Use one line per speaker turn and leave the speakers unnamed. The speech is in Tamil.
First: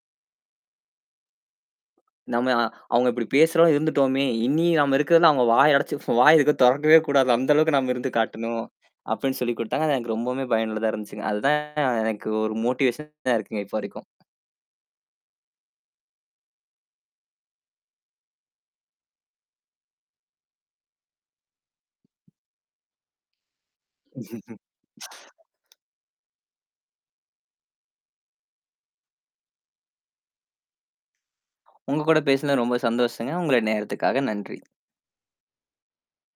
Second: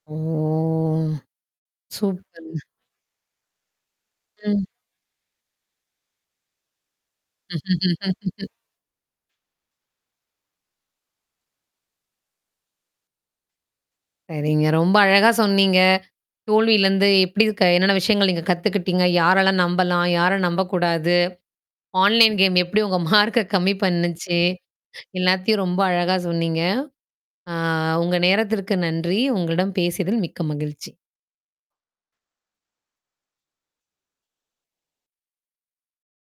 ஓ!
"நம்ம
சூப்பர்ங்க.
அ அவங்க இப்படி பேசுறோம்னு இருந்துட்டோமே.
ம்.
இனி நாம இருக்கறதுல அவங்க வாய் அடைச்சு போ வாய் எதுக்கும் இருக்கிற தொறக்கவே கூடாது. அந்த அளவுக்கு நாம இருந்து காட்டணும்," அப்படின்னு சொல்லிக் கொடுத்தாங்க. எனக்கு ரொம்பவுமே பயனுள்ளதா இருந்துச்சுங்க. அதுதான் எனக்கு ஒரு மொட்டிவேஷனா இருக்குங்க, இப்ப வரைக்கும்.
சரிங்க, ரொம்ப அழகா சொன்னீங்க. தோல்வியிலிருந்து எப்படி க என்னன்ன விஷயங்களை நீங்கக் கத்துக்கிட்டீங்க? யாரெல்லாம் நம்பலாம்? யாரை நம்பக் கூடாது? ஆன்லைன் கேம் எப்படி உங்க மார்க்க கம்மி பண்ணுச்சு? எல்லாத்தையும் ரொம்ப அழகா சொன்னீங்க. அ உங்க நேரத்திற்கு நன்றி! உங்களிடம் பேசியதில் மிக்க மகிழ்ச்சி.
உங்க கூட பேசுனது ரொம்ப சந்தோஷங்க. உங்க நேரத்துக்காக நன்றி.